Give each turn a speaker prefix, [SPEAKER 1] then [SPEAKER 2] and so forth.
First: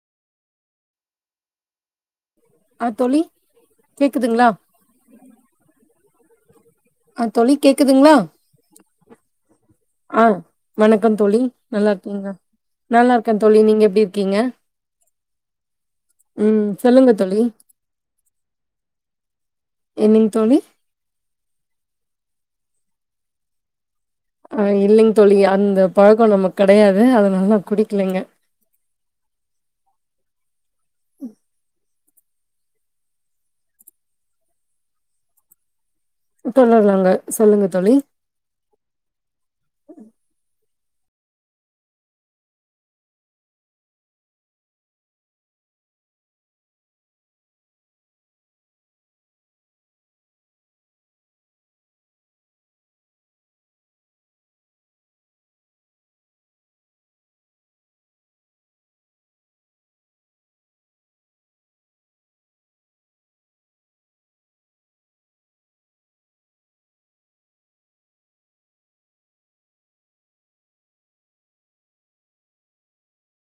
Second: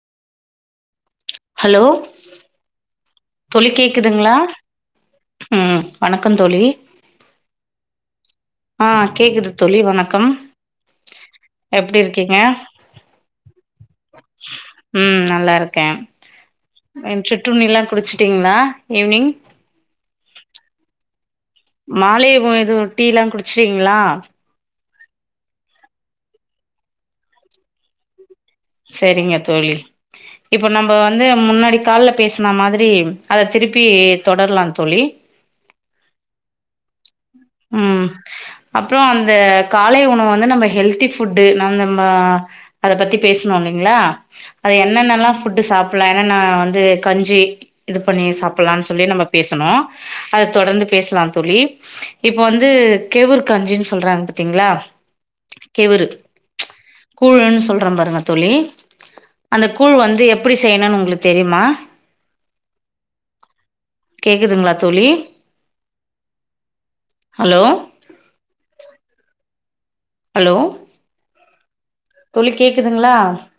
[SPEAKER 1] hello
[SPEAKER 2] ஆ தோழி
[SPEAKER 1] தோழி கேக்குதுங்ளா
[SPEAKER 2] கேக்குதுங்களா
[SPEAKER 1] உம் வணக்கம் தோழி
[SPEAKER 2] ஆ தோழி கேக்குதுங்களா
[SPEAKER 1] ஆஹ் கேக்குது தோழி வணக்
[SPEAKER 2] ஆஹ் வணக்கம் தோழி நல்லா இருக்கீங்க நல்லா இருக்க தோழி நீங்க எப்டி இருக்கீங்க உம்
[SPEAKER 1] [unintelligible] சுற்றுண்ணி எல்லாம் குடிச்சிட்டீங்களா ஈவ்னிங்
[SPEAKER 2] என்னங்க தோழி
[SPEAKER 1] மாலை உணது டீல்லாம் குடுச்சுடீங்ளா
[SPEAKER 2] ஆஹ் [unintelligible] இல்லைங் தோழி அந்த பழக்கம் நம்மக்கு கெடையாது அதுனால குடிக்கலிங்க
[SPEAKER 1] சரிங்க தோழி இப்ப நம்ம வந்து முன்னாடி கால்ல பேசன மாதிரி அத திருப்பி தொடரலான் தோழி
[SPEAKER 2] தொடர்லாங்க
[SPEAKER 1] உம் அப்புறோ அந்த காலை உணவு வந்து நம்ம ஹெல்த் ஹெல்தி ஃபுட் நம்ம அத பத்தி பேசனு இல்லைங்களா அத என்னன்னல்லாம் ‌‌ஃபுட்டு சாப்பலாம் என்னன்ன வந்து கஞ்சி இது பண்ணி சாப்டலாம் சொல்லி நம்ம பேசுனோம் அத தொடர்ந்து பேசலாம் தோழி இப்போ வந்து கெவுரு கஞ்சி சொல்றாங்க பாத்தீங்களா கெவுரு ச் கூழ்லுனு சொல்றோ பாருங்க தோழி அந்த கூழ் வந்து எப்டி செய்யணும்னு உங்களுக்கு தெரியுமா கேக்குதுங்களா தோழி ஹலோ ஹலோ தோழி கேக்குதுங்ளா